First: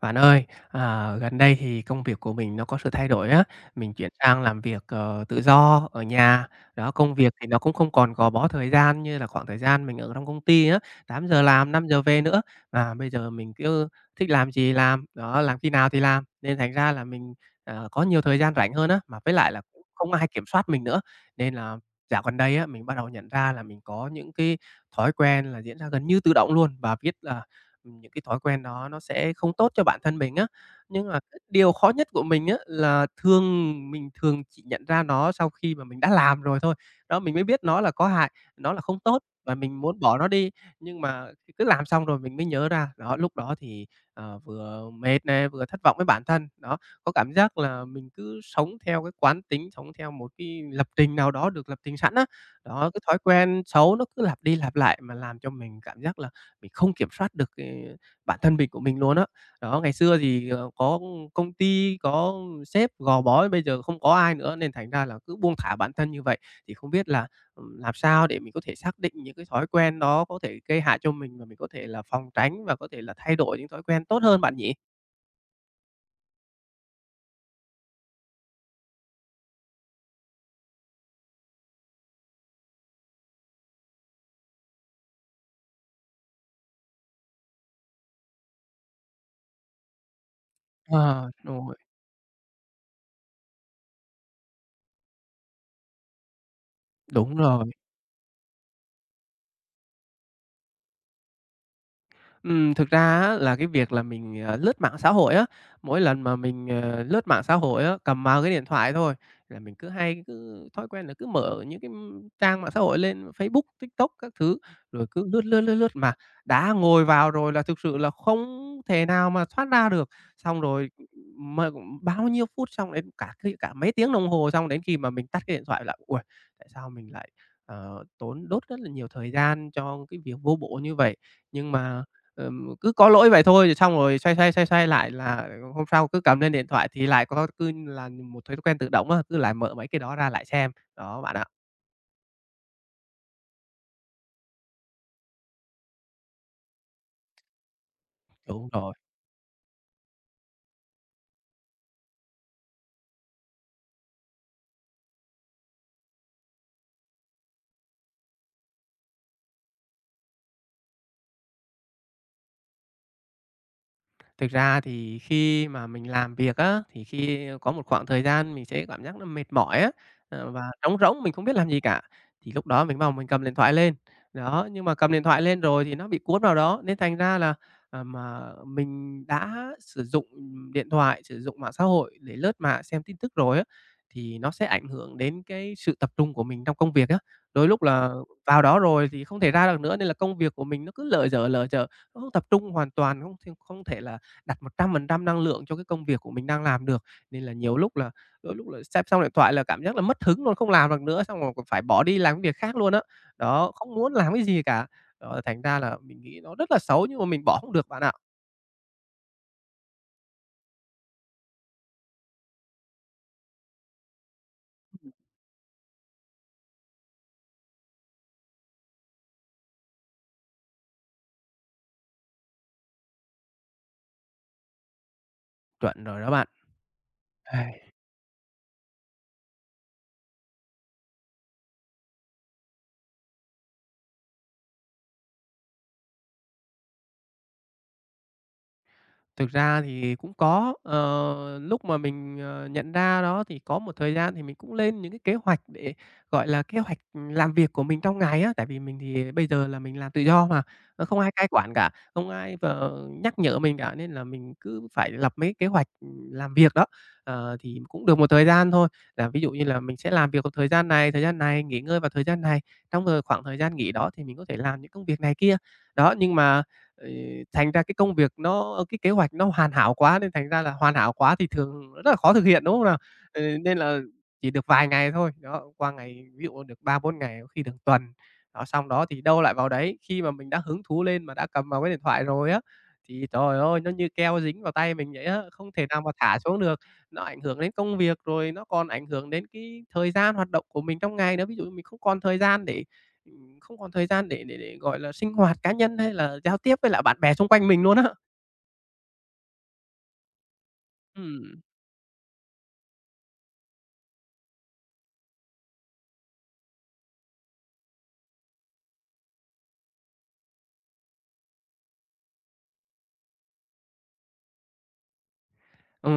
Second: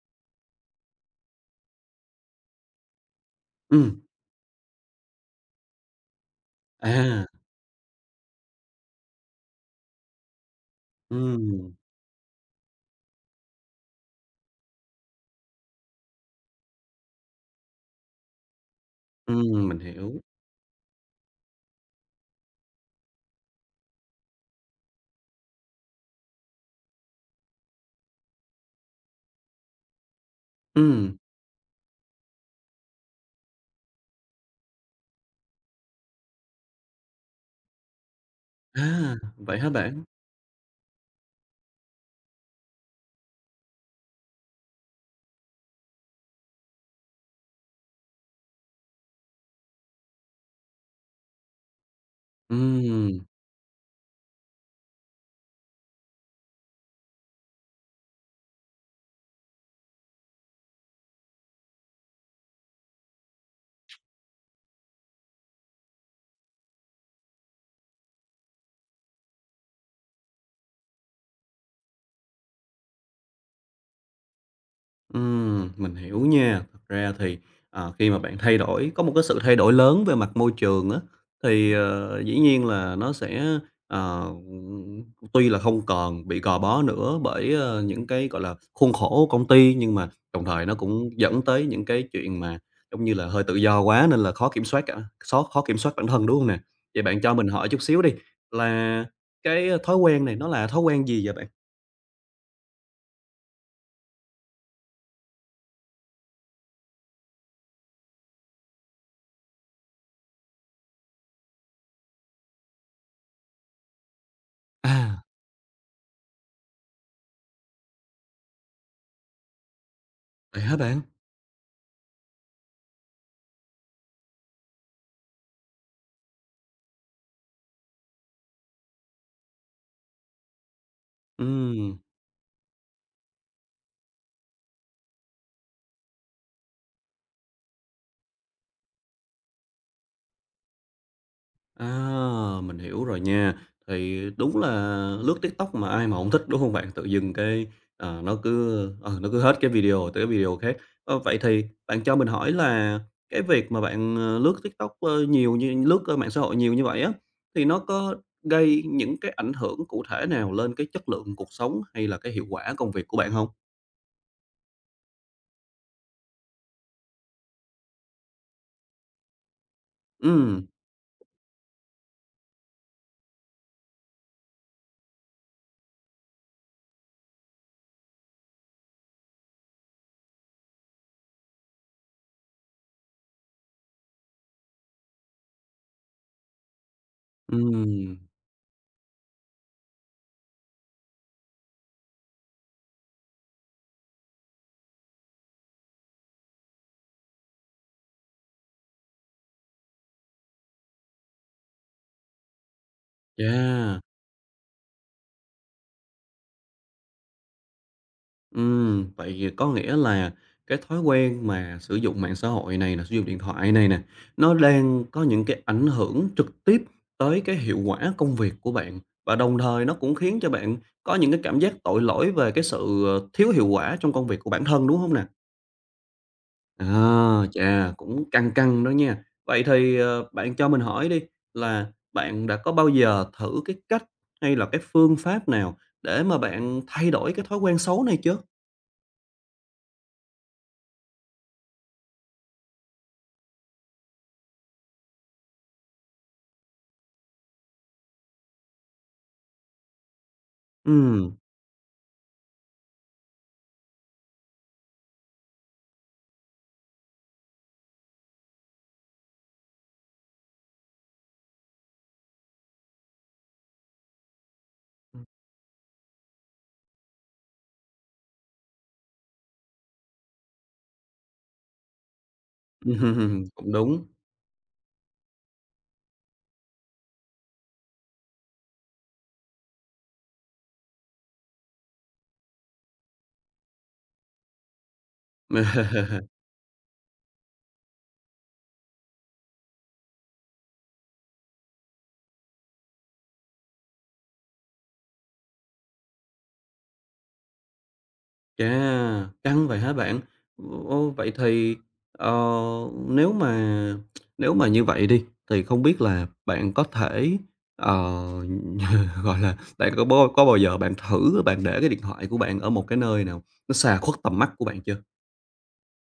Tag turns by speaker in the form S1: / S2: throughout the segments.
S1: Bạn ơi, à, gần đây thì công việc của mình nó có sự thay đổi á, mình
S2: Ừm,
S1: chuyển sang làm việc, tự do ở nhà. Đó, công
S2: à,
S1: việc thì nó cũng không còn gò bó thời gian như là khoảng thời gian mình ở trong công ty á, 8 giờ
S2: ừm,
S1: làm, 5 giờ về nữa, mà bây giờ mình cứ thích làm gì làm, đó, làm khi nào thì làm, nên thành ra là mình, có nhiều thời gian rảnh hơn á, mà với lại là
S2: mình
S1: cũng không
S2: hiểu.
S1: ai kiểm soát mình nữa. Nên là dạo gần đây á, mình bắt đầu nhận ra là mình có những cái thói quen là diễn ra gần như tự động luôn và biết là những cái thói quen đó nó sẽ không tốt cho bản thân mình á. Nhưng
S2: Ừm,
S1: mà cái điều khó nhất của mình á là thường mình thường chỉ nhận ra nó sau khi mà mình đã làm rồi thôi. Đó, mình mới biết nó là có hại, nó là không
S2: à,
S1: tốt và
S2: vậy hả
S1: mình muốn
S2: bạn?
S1: bỏ nó đi, nhưng mà cứ làm xong rồi mình mới nhớ ra. Đó, lúc đó thì, vừa mệt nè, vừa thất vọng với bản thân. Đó, có cảm giác là mình cứ sống theo cái quán tính, sống theo một cái lập trình nào đó được lập trình sẵn á. Đó, cái thói
S2: Ừm.
S1: quen xấu nó cứ lặp đi lặp lại mà làm cho mình cảm giác là mình không kiểm soát được cái bản thân mình của mình luôn á. Đó, ngày xưa thì, có công ty, có sếp gò bó, bây giờ không có ai nữa nên thành ra là cứ buông thả bản thân như vậy. Thì không biết là, làm sao để mình có thể xác định những cái thói quen đó có thể gây hại cho mình và mình có thể là phòng tránh và có thể là thay đổi những thói quen tốt hơn bạn nhỉ?
S2: Mình hiểu nha. Thật ra thì, khi mà bạn thay đổi có một cái sự thay đổi lớn về mặt môi trường á, thì, dĩ nhiên là nó sẽ, ờ, tuy là không còn bị gò bó nữa bởi, những cái, gọi là, khuôn khổ của công ty, nhưng mà đồng thời nó cũng
S1: Ờ,
S2: dẫn tới
S1: rồi,
S2: những cái chuyện mà, giống như là, hơi tự do quá nên là khó kiểm soát cả khó khó kiểm soát bản thân, đúng không nè? Vậy bạn cho
S1: đúng
S2: mình hỏi
S1: rồi.
S2: chút xíu đi, là cái thói quen này nó là thói quen gì vậy bạn?
S1: Thực ra á là cái việc là mình, lướt mạng xã hội á, mỗi lần mà mình, lướt mạng xã hội á, cầm vào cái điện thoại thôi là mình cứ hay cứ thói quen là cứ mở những cái, trang mạng xã hội lên Facebook, TikTok các thứ, rồi
S2: À,
S1: cứ lướt, lướt, lướt, lướt mà đã ngồi vào rồi là thực sự là không thể nào mà thoát ra được. Xong
S2: vậy hả
S1: rồi
S2: bạn?
S1: mà cũng bao nhiêu phút, xong đến cả khi cả mấy tiếng đồng hồ, xong đến khi mà mình tắt cái điện thoại là "Uầy, tại sao mình lại, tốn đốt rất là nhiều thời gian cho cái việc vô bổ như vậy?" Nhưng
S2: Ừm.
S1: mà cứ có lỗi vậy thôi, rồi xong rồi xoay xoay, xoay xoay lại là hôm sau cứ cầm lên điện thoại thì lại có cứ là một thói quen tự động á, cứ lại mở mấy cái đó ra lại xem. Đó bạn ạ.
S2: À, mình hiểu rồi nha. Thì đúng là lướt TikTok mà ai mà không thích, đúng không bạn? Tự dưng cái,
S1: Đúng rồi.
S2: nó cứ hết cái video tới cái video khác. Vậy thì bạn cho mình hỏi là cái việc mà bạn, lướt TikTok, nhiều như lướt, mạng xã hội nhiều như vậy á, thì nó có gây những cái ảnh hưởng cụ thể nào lên cái chất lượng cuộc sống hay là cái hiệu quả công việc của bạn không?
S1: Thực ra thì khi mà mình làm việc á, thì khi có một khoảng thời gian mình sẽ cảm giác nó mệt mỏi á,
S2: Ừ,
S1: và trống rỗng, mình không biết làm gì cả, thì lúc đó mình vào mình cầm điện thoại lên. Đó, nhưng mà cầm điện thoại lên rồi thì nó bị cuốn vào đó, nên thành ra là, mà mình đã sử dụng, điện thoại, sử dụng mạng xã hội để lướt mạng, xem tin tức rồi á, thì nó sẽ ảnh hưởng đến cái sự tập trung của mình trong công việc á.
S2: ừ,
S1: Đôi lúc là vào đó rồi thì không thể ra được nữa, nên là công việc của mình nó cứ lờ dở, nó không tập trung hoàn toàn, không không thể là đặt 100% năng lượng cho cái công việc của mình đang làm được. Nên là nhiều lúc là đôi lúc là xem xong điện thoại là cảm giác là mất hứng luôn, không làm được nữa, xong rồi còn phải bỏ đi làm cái việc khác luôn á. Đó, không
S2: yeah.
S1: muốn làm cái gì cả. Đó, thành ra là mình nghĩ nó rất là xấu nhưng mà mình bỏ không được bạn ạ.
S2: Vậy thì có nghĩa là cái thói quen mà sử dụng mạng xã hội này nè, sử dụng điện thoại này nè, nó đang có những cái ảnh hưởng trực tiếp tới cái hiệu quả công việc của bạn, và đồng thời nó cũng khiến cho bạn có những cái cảm giác tội lỗi về cái sự, thiếu hiệu quả trong công việc của bản thân, đúng không nè?
S1: Chuẩn rồi đó bạn.
S2: À,
S1: Ai,
S2: chà, cũng căng căng đó nha. Vậy thì, bạn cho mình hỏi đi là bạn đã có bao giờ thử cái cách hay là cái phương pháp nào để mà bạn thay đổi cái thói quen xấu này chưa?
S1: thực ra thì cũng có, lúc mà mình, nhận ra đó thì có một thời gian thì mình cũng lên những cái kế hoạch để, gọi là, kế hoạch, làm việc của mình trong ngày á. Tại vì mình thì bây giờ là mình làm tự do mà, không ai
S2: Ừm.
S1: cai quản cả, không ai vào nhắc nhở mình cả, nên là mình cứ phải lập mấy kế hoạch, làm việc đó. Ờ, thì cũng được một thời gian thôi, là ví dụ như là mình sẽ làm việc vào thời gian này, nghỉ ngơi vào thời gian này, trong, khoảng thời gian nghỉ đó thì mình có thể làm những công việc này kia. Đó, nhưng mà Ừ, thành ra cái công việc nó cái kế hoạch nó hoàn hảo quá nên thành ra là hoàn hảo quá thì thường rất là khó thực hiện, đúng không nào?
S2: Cũng
S1: Nên là
S2: đúng.
S1: chỉ được vài ngày thôi, đó, qua ngày ví dụ được 3 4 ngày, có khi được tuần. Đó, xong đó thì đâu lại vào đấy, khi mà mình đã hứng thú lên mà đã cầm vào cái điện thoại rồi á, thì trời ơi, nó như keo dính vào tay mình vậy á, không thể nào mà thả xuống được. Nó ảnh hưởng đến công việc, rồi nó còn ảnh hưởng đến cái thời gian hoạt động của mình trong ngày nữa. Ví dụ mình không còn thời gian để không còn thời gian để, gọi là, sinh hoạt cá nhân hay là giao tiếp với lại bạn bè xung quanh mình luôn á.
S2: Chà, căng vậy hả bạn? Ô, vậy
S1: Ừm.
S2: thì, ờ, nếu mà nếu mà như vậy đi, thì không biết là bạn có thể, ờ, gọi là, bạn có bô có bao giờ bạn thử bạn để cái điện thoại của bạn ở một cái nơi nào nó xa khuất tầm mắt của bạn chưa?
S1: Ờ,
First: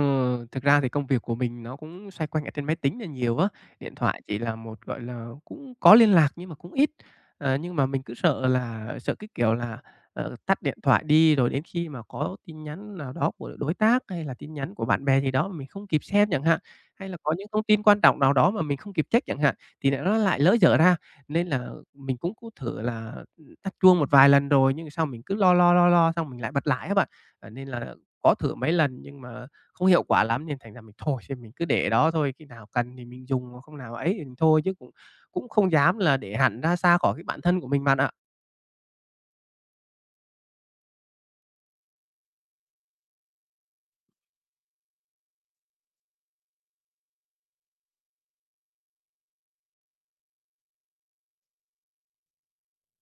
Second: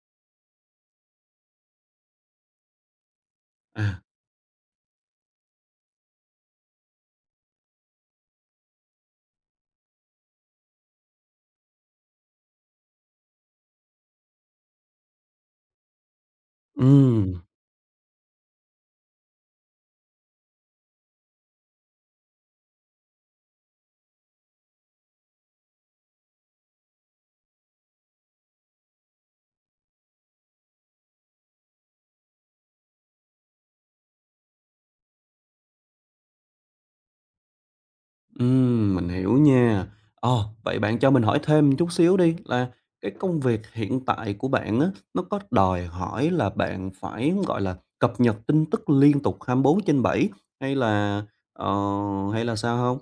S1: thực ra thì công việc của mình nó cũng xoay quanh ở trên máy tính là nhiều á, điện
S2: À,
S1: thoại chỉ là một, gọi là, cũng có liên lạc nhưng mà cũng ít. Ờ, nhưng mà mình cứ sợ là sợ cái kiểu là, tắt điện thoại đi rồi đến khi mà có tin nhắn nào đó của đối tác hay là tin nhắn của bạn bè gì đó mà mình không kịp xem chẳng hạn, hay là
S2: ừm.
S1: có những thông tin quan trọng nào đó mà mình không kịp check chẳng hạn, thì lại nó lại lỡ dở ra. Nên là mình cũng cũng thử là, tắt chuông một vài lần rồi nhưng sao mình cứ lo lo, lo lo xong mình lại bật lại á bạn. Ờ, nên là có thử mấy lần nhưng mà không hiệu quả lắm nên thành ra mình thôi thì mình cứ để đó thôi, khi nào cần thì mình dùng, không nào ấy thì mình thôi chứ cũng cũng không dám là để hẳn ra xa khỏi cái bản thân của mình bạn ạ.
S2: Mình hiểu nha. Vậy bạn cho mình hỏi thêm chút xíu đi là cái công việc hiện tại của bạn á, nó có đòi hỏi là bạn phải, gọi là, cập nhật tin tức liên tục 24/7 hay là, ờ, hay là sao không?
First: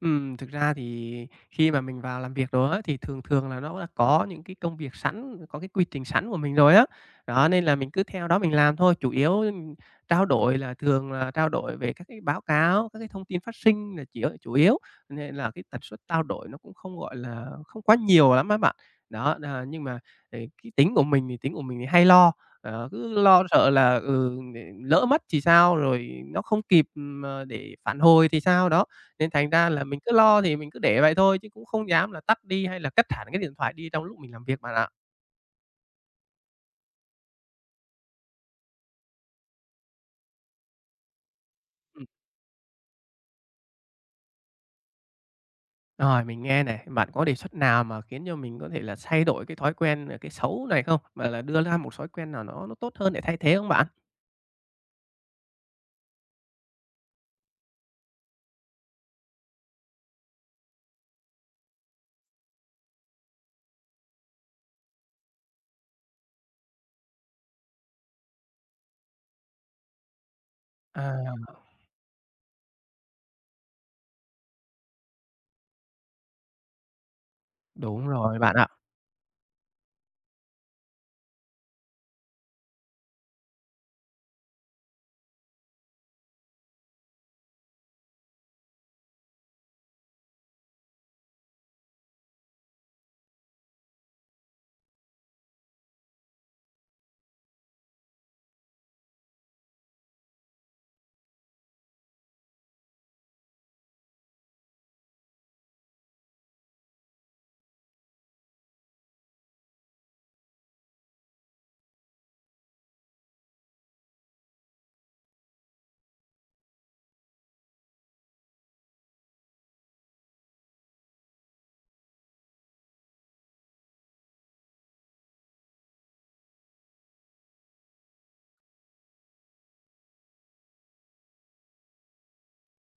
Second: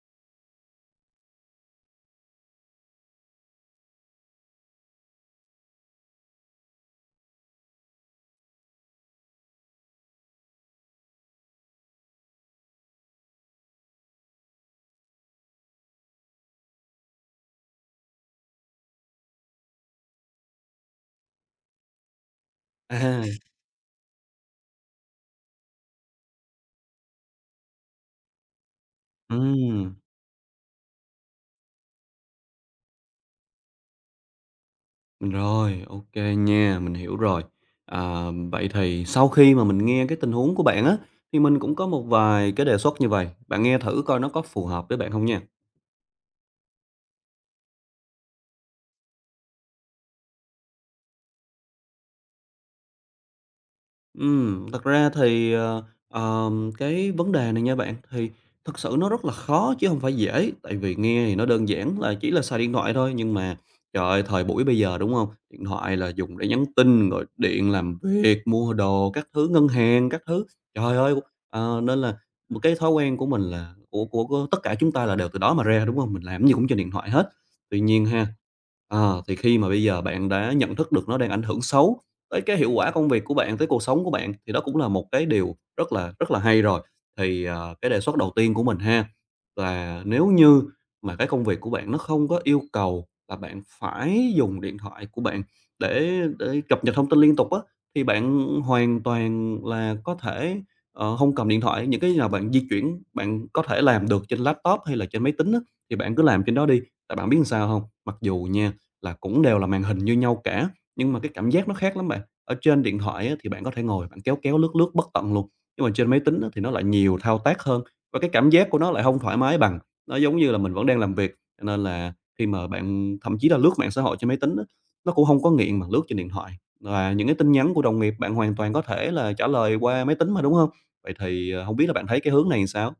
S1: Thực ra thì khi mà mình vào làm việc đồ thì thường thường là nó đã có những cái công việc sẵn, có cái quy trình sẵn của mình rồi á. Đó, nên là mình cứ theo đó mình làm thôi, chủ yếu mình trao đổi là thường là trao đổi về các cái báo cáo, các cái thông tin phát sinh là chỉ chủ yếu, nên là cái tần suất trao đổi nó cũng không, gọi là, không quá nhiều lắm á bạn. Đó, à, nhưng mà, cái tính của mình thì tính của mình thì hay lo, cứ
S2: À.
S1: lo sợ là, lỡ mất thì sao, rồi nó không kịp, để phản hồi thì sao, đó. Nên thành ra là
S2: Ừm,
S1: mình cứ lo thì mình cứ để vậy thôi chứ cũng không dám là tắt đi hay là cất hẳn cái điện thoại đi trong lúc mình làm việc bạn ạ.
S2: rồi, ok nha, mình hiểu rồi. À, vậy thì sau khi mà mình nghe cái tình huống của bạn á, thì mình cũng có một
S1: Ừm.
S2: vài cái đề xuất như vậy. Bạn nghe thử coi nó có phù hợp với bạn không nha.
S1: Rồi, mình nghe này, bạn có đề xuất nào mà khiến cho mình có thể là thay đổi cái thói quen, cái xấu này không? Mà là đưa ra một thói quen nào nó tốt hơn để thay thế không bạn?
S2: Thật ra thì, cái vấn đề này nha bạn, thì thực sự nó rất là khó chứ không phải dễ, tại vì nghe thì nó đơn giản là chỉ là xài điện thoại thôi, nhưng mà, trời ơi, thời buổi bây giờ, đúng không? Điện thoại là dùng để nhắn tin, rồi điện làm việc, mua đồ các thứ, ngân hàng các thứ. Trời ơi!
S1: À,
S2: Nên là một cái thói quen của mình là của tất cả chúng ta là đều từ đó mà ra, đúng không? Mình làm cái gì cũng trên điện thoại hết. Tuy nhiên
S1: đúng
S2: ha,
S1: rồi bạn ạ.
S2: thì khi mà bây giờ bạn đã nhận thức được nó đang ảnh hưởng xấu tới cái hiệu quả công việc của bạn, tới cuộc sống của bạn thì đó cũng là một cái điều rất là hay rồi. Thì, cái đề xuất đầu tiên của mình ha, là nếu như mà cái công việc của bạn nó không có yêu cầu là bạn phải dùng điện thoại của bạn để cập nhật thông tin liên tục á, thì bạn hoàn toàn là có thể, hông cầm điện thoại. Những cái nào bạn di chuyển, bạn có thể làm được trên laptop hay là trên máy tính á, thì bạn cứ làm trên đó đi. Tại bạn biết làm sao không? Mặc dù nha, là cũng đều là màn hình như nhau cả, nhưng mà cái cảm giác nó khác lắm bạn. Ở trên điện thoại á, thì bạn có thể ngồi bạn kéo kéo, lướt lướt bất tận luôn, nhưng mà trên máy tính á, thì nó lại nhiều thao tác hơn và cái cảm giác của nó lại không thoải mái bằng. Nó giống như là mình vẫn đang làm việc, cho nên là khi mà bạn thậm chí là lướt mạng xã hội trên máy tính á, nó cũng không có nghiện bằng lướt trên điện thoại. Và những cái tin nhắn của đồng nghiệp bạn hoàn toàn có thể là trả lời qua máy tính mà, đúng không? Vậy thì, hông biết là bạn thấy cái hướng này làm sao?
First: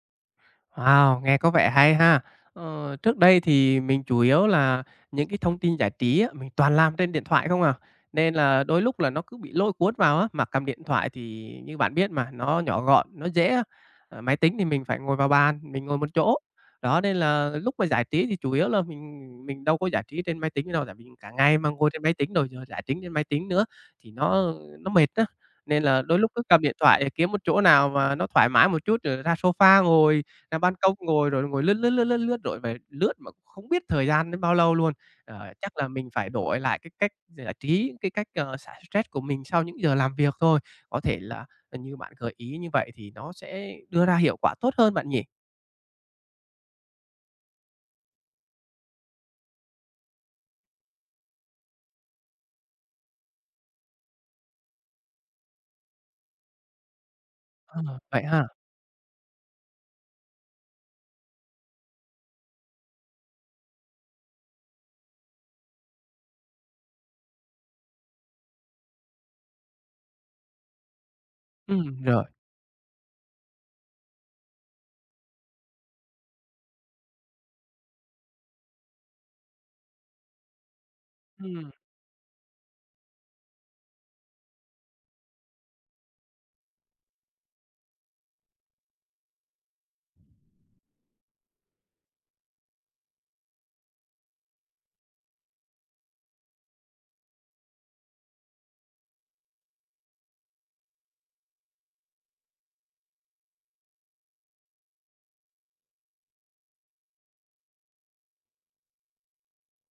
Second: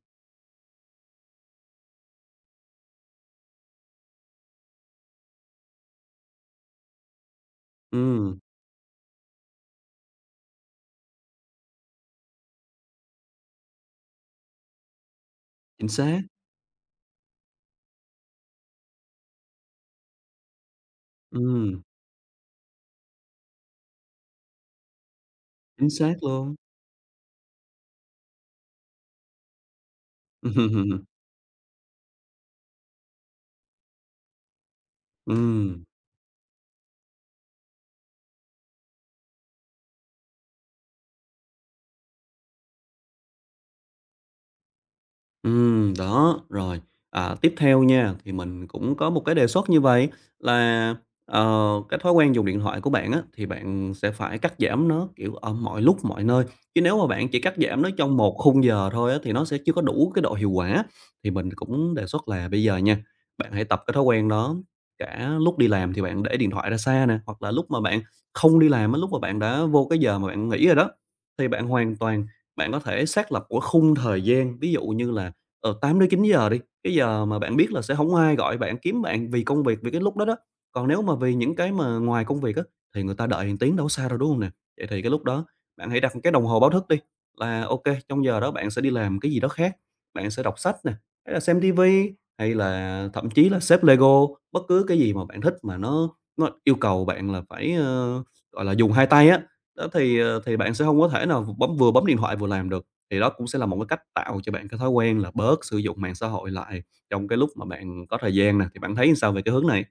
S1: Wow, nghe có vẻ hay ha! Ờ, trước đây thì mình chủ yếu là những cái thông tin giải trí á, mình toàn làm trên điện thoại không à, nên
S2: Ừm,
S1: là đôi lúc là nó cứ bị lôi cuốn vào á. Mà cầm điện thoại thì như bạn biết mà, nó nhỏ gọn, nó dễ á. Ờ, máy tính thì mình phải ngồi vào bàn, mình
S2: chính
S1: ngồi một
S2: xác,
S1: chỗ. Đó, nên là lúc mà giải trí thì chủ yếu là mình đâu có giải trí trên máy tính đâu, tại vì cả ngày mà
S2: ừm,
S1: ngồi trên máy tính rồi giờ giải trí trên máy tính nữa thì nó mệt á. Nên
S2: chính
S1: là
S2: xác
S1: đôi lúc cứ
S2: luôn.
S1: cầm điện thoại để kiếm một chỗ nào mà nó thoải mái một chút rồi ra sofa ngồi. Ra ban công ngồi rồi ngồi lướt, lướt, lướt, lướt, lướt rồi về lướt mà cũng không biết thời gian đến bao lâu luôn. Ờ, chắc
S2: Ừm.
S1: là mình phải đổi lại cái cách giải trí, cái cách, xả stress của mình sau những giờ làm việc thôi. Có thể là, như bạn gợi ý như vậy thì nó sẽ đưa ra hiệu quả tốt hơn bạn nhỉ?
S2: Ừ, đó, rồi. À, tiếp theo nha, thì mình cũng có một cái đề xuất như vậy là, cái thói quen dùng điện thoại của bạn á, thì bạn sẽ phải cắt giảm nó, kiểu, ở mọi lúc mọi nơi, chứ nếu mà bạn chỉ cắt giảm
S1: Ờ,
S2: nó trong
S1: vậy
S2: một
S1: ha?
S2: khung giờ thôi á, thì nó sẽ chưa có đủ cái độ hiệu quả. Thì mình cũng đề xuất là bây giờ nha, bạn hãy tập cái thói quen đó, cả lúc đi làm thì bạn để điện thoại ra xa nè, hoặc là lúc mà bạn không đi làm á, lúc mà bạn đã vô cái giờ mà bạn nghỉ rồi đó, thì bạn hoàn
S1: Rồi.
S2: toàn bạn có thể xác lập của khung thời gian, ví dụ như là 8 đến 9 giờ đi, cái giờ mà bạn biết là sẽ không ai gọi bạn, kiếm bạn vì công việc, vì cái lúc đó đó. Còn nếu mà vì những
S1: Ừm.
S2: cái mà ngoài công việc á, thì người ta đợi 1 tiếng đâu có sao đâu, đúng không nè? Vậy thì cái lúc đó bạn hãy đặt một cái đồng hồ báo thức đi, là ok trong giờ đó bạn sẽ đi làm cái gì đó khác, bạn sẽ đọc sách nè, hay là xem tivi hay là thậm chí là xếp Lego, bất cứ cái gì mà bạn thích mà nó yêu cầu bạn là phải, gọi là, dùng hai tay á, đó thì bạn sẽ không có thể nào vừa bấm điện thoại vừa làm được. Thì đó cũng sẽ là một cái cách tạo cho bạn cái thói quen là bớt sử dụng mạng xã hội lại trong cái lúc mà bạn có thời gian nè, thì bạn thấy sao về cái hướng này?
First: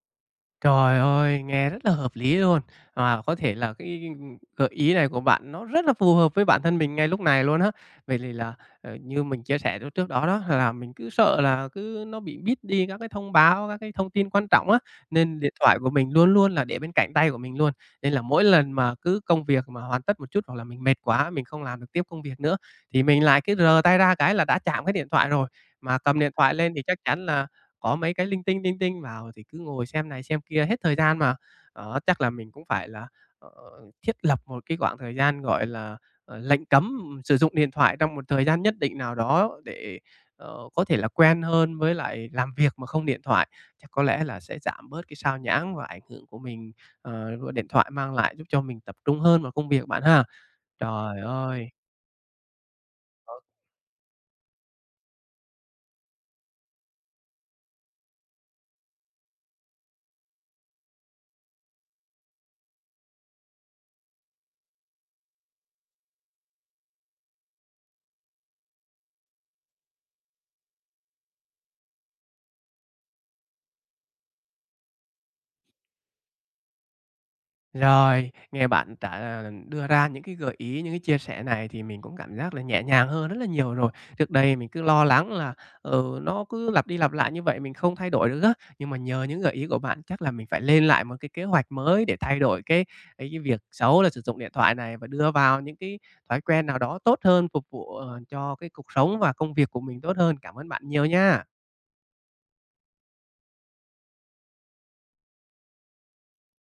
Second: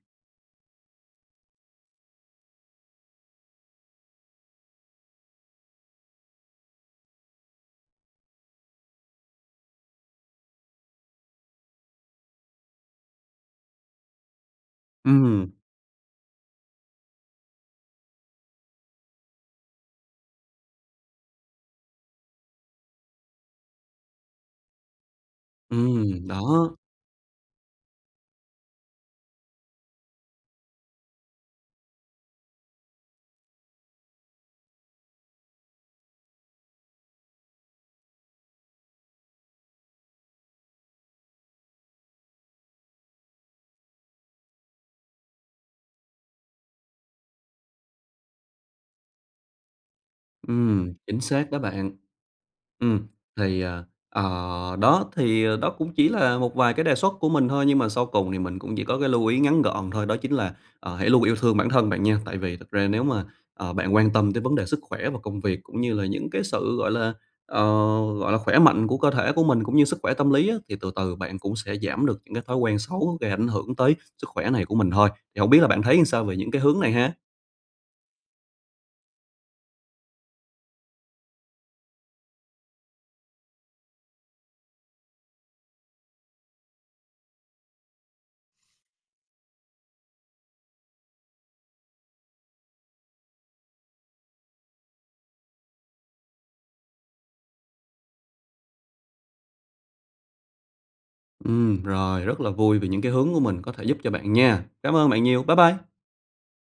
S1: Trời ơi, nghe rất là hợp lý luôn. Và có thể là cái gợi ý này của bạn nó rất là phù hợp với bản thân mình ngay lúc này luôn á. Vậy thì là, như mình chia sẻ lúc trước đó đó, là mình cứ sợ là cứ nó bị beat đi các cái thông báo, các cái thông tin quan trọng á, nên
S2: Ừm,
S1: điện thoại của mình luôn luôn là để bên cạnh tay của mình luôn. Nên là mỗi lần mà cứ công việc mà hoàn tất một chút hoặc là mình mệt quá, mình không làm được tiếp công việc nữa, thì mình lại cứ rờ tay ra cái là đã chạm cái điện thoại rồi. Mà cầm điện thoại lên
S2: đó.
S1: thì chắc chắn là có mấy cái linh tinh vào thì cứ ngồi xem này xem kia hết thời gian mà. Đó, chắc là mình cũng phải là, ờ, thiết lập một cái khoảng thời gian, gọi là, lệnh cấm sử dụng điện thoại trong một thời gian nhất định nào đó để, có thể là quen hơn với lại làm việc mà không điện thoại. Chắc có lẽ là sẽ giảm bớt cái sao nhãng và ảnh hưởng của mình, của điện thoại mang lại, giúp cho mình tập trung hơn vào công việc bạn ha. Trời
S2: Chính xác đó
S1: ơi!
S2: bạn. Ừm, thì đó cũng chỉ là một vài cái đề xuất của mình thôi, nhưng mà sau cùng thì mình cũng chỉ có cái lưu ý ngắn gọn thôi, đó chính là, hãy luôn yêu thương bản thân bạn nha. Tại vì thực ra nếu mà, bạn quan tâm tới vấn đề sức khỏe và công việc, cũng như là những cái sự, gọi là, ờ, khỏe mạnh của cơ thể của mình, cũng như sức khỏe tâm lý á, thì từ từ bạn cũng sẽ giảm được những cái thói quen xấu gây ảnh hưởng tới sức khỏe này của mình thôi. Thì hổng biết là bạn thấy sao về những cái hướng này ha?
S1: Rồi, nghe bạn đã đưa ra những cái gợi ý, những cái chia sẻ này thì mình cũng cảm giác là nhẹ nhàng hơn rất là nhiều rồi. Trước đây mình cứ lo lắng là, nó cứ lặp đi lặp lại như vậy mình không thay đổi được á, nhưng mà nhờ những gợi ý của bạn chắc là mình phải lên lại một cái kế hoạch mới để thay đổi cái cái việc xấu là sử dụng điện thoại này và đưa vào những cái thói quen nào đó tốt hơn, phục vụ, cho cái cuộc sống và công việc của mình tốt hơn. Cảm ơn bạn nhiều nha.
S2: Rồi, rất là vui vì những cái hướng của mình có thể giúp cho bạn nha. Cảm ơn bạn nhiều. Bye bye.